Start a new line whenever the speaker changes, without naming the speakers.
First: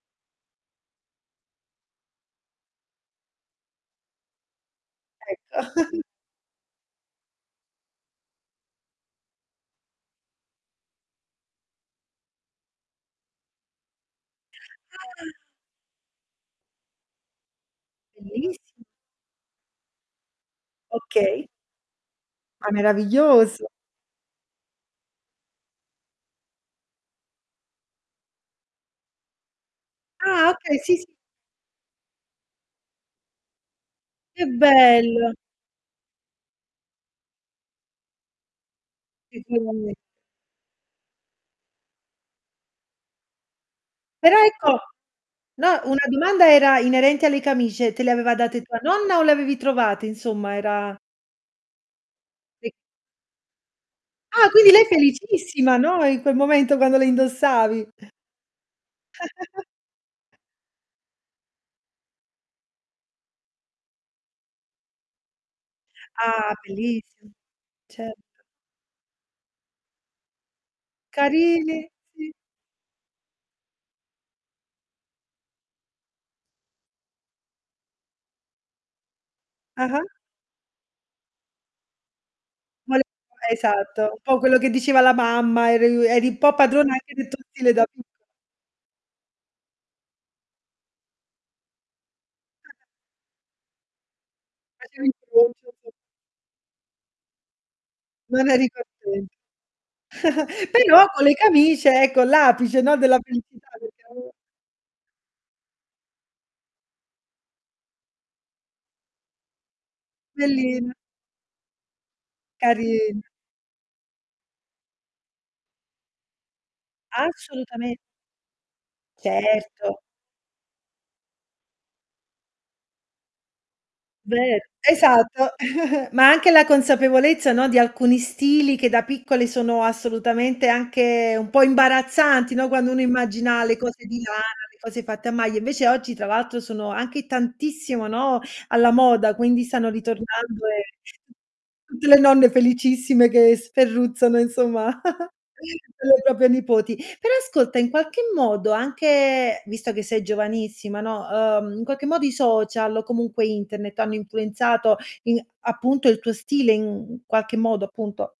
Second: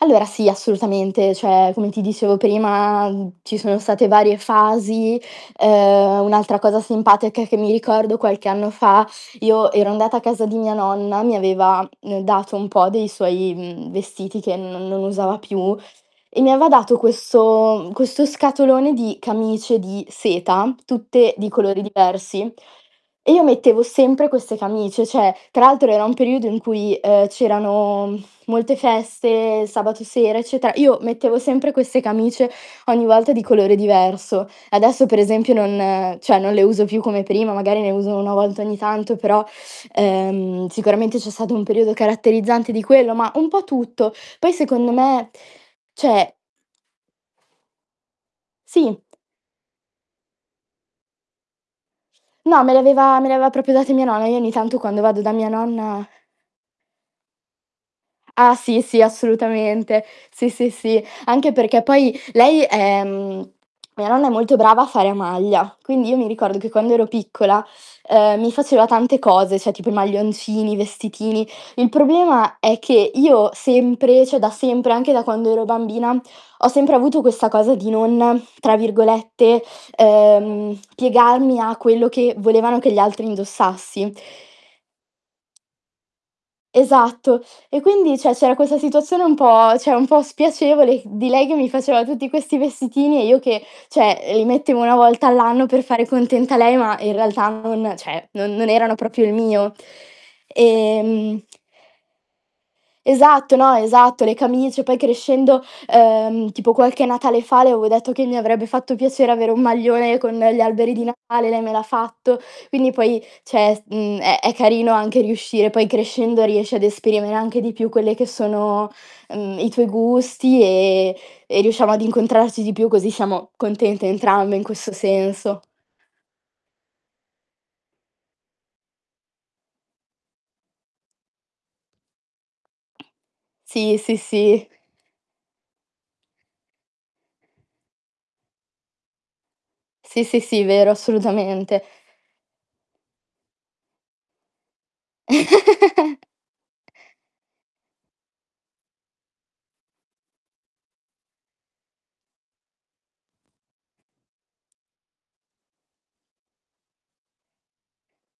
Allora sì assolutamente, cioè, come ti dicevo prima ci sono state varie fasi.
Ecco.
Ehm, un'altra cosa simpatica che mi ricordo qualche anno fa, io ero andata a casa di mia nonna, mi aveva, mh, dato un po' dei suoi, mhmm, vestiti che non non
Ah.
usava più e mi aveva dato questo
È
questo
bellissi
scatolone di camicie di seta, tutte
Okay.
di colori diversi
Ah
e io
meraviglioso
mettevo sempre queste camicie, cioè, tra l'altro era un periodo in cui, uhm, c'erano molte feste, sabato sera,
Ah,
eccetera.
okay, sì,
Io
sì.
mettevo sempre queste camicie ogni volta di colore
Che
diverso. Adesso per
bello.
esempio non cioè, non le uso più come prima, magari ne uso una volta ogni tanto, però,
[unintelligible]
ehm, sicuramente c'è stato un periodo caratterizzante di quello, ma un po' tutto.
Però
Poi
ecco,
secondo me,
no, una
cioè
domanda era inerente alle camicie, te le aveva date tua
Sì.
nonna o le avevi trovate insomma? Era
No,
Sì.
me l'aveva me l'aveva proprio date mia nonna. Io
Ah,
ogni
quindi
tanto
lei
quando vado da mia
felicissima, no,
nonna
in quel momento quando le indossavi.
Ah, sì, sì assolutamente. Sì, sì, sì. Anche perché poi lei è mhmm, mia nonna è molto brava a fare a maglia, quindi io mi
Ah,
ricordo che quando ero
bellissimo,
piccola,
certo.
ehm, mi faceva tante cose, cioè tipo i maglioncini, vestitini.
Carine,
Il
sì.
problema è che io sempre cioè, da sempre, anche da quando ero bambina, ho sempre avuto questa cosa di non tra virgolette,
Ah-ah.
ehm, "piegarmi" a quello che volevano che
Ma
gli
le
altri
esatto,
indossassi.
un po' quello che diceva la mamma, eriu eri un po' padrona anche del
Esatto.
tuo stile
E
da pi
quindi cioè, c'era questa situazione un po' cioè, un po' spiacevole di lei che mi faceva tutti questi
[unintelligible]
vestitini e io che cioè, li mettevo 1
Facevi il
volta all'anno
broncio
per
tu.
fare contenta lei, ma in realtà non cioè,
Non
non
eri
non erano proprio il
cosciente.
mio.
Però co' le
Ehm
camicie, ecco, l'apice, no, della
Esatto,
felicità
no,
perché
esatto.
[unintelligible]
Le camicie poi crescendo uhm, tipo qualche Natale fa le avevo detto che mi avrebbe fatto piacere avere un maglione con gli
Bellina.
alberi di Natale, lei me l'ha fatto. Quindi poi,
Carin
cioè è s mhmm, è è carino anche riuscire poi crescendo riesci ad esprimere anche di più
Assolutame
quelle che sono, mhmm, i tuoi
Certo.
gusti e e riusciamo ad incontrarci di più così siamo contente entrambe in
Ver
questo
esatto,
senso.
ma anche la consapevolezza, no, di alcuni stili che da piccoli sono assolutamente anche un po' imbarazzanti, no, quando uno immagina le
Sì,
cose
sì,
di lana,
sì.
le cose fatte a maglia, invece oggi tra l'altro sono anche tantissimo, no, alla moda, quindi stanno
Sì, sì, sì,
ritornando e
vero assolutamente.
tutte le nonne felicissime che sferruzzano insomma, per le proprie nipoti. Però ascolta in qualche modo anche visto che sei giovanissima, no, uhm, in qualche modo i social o comunque internet hanno influenzato i appunto il tuo stile in qualche modo appunto?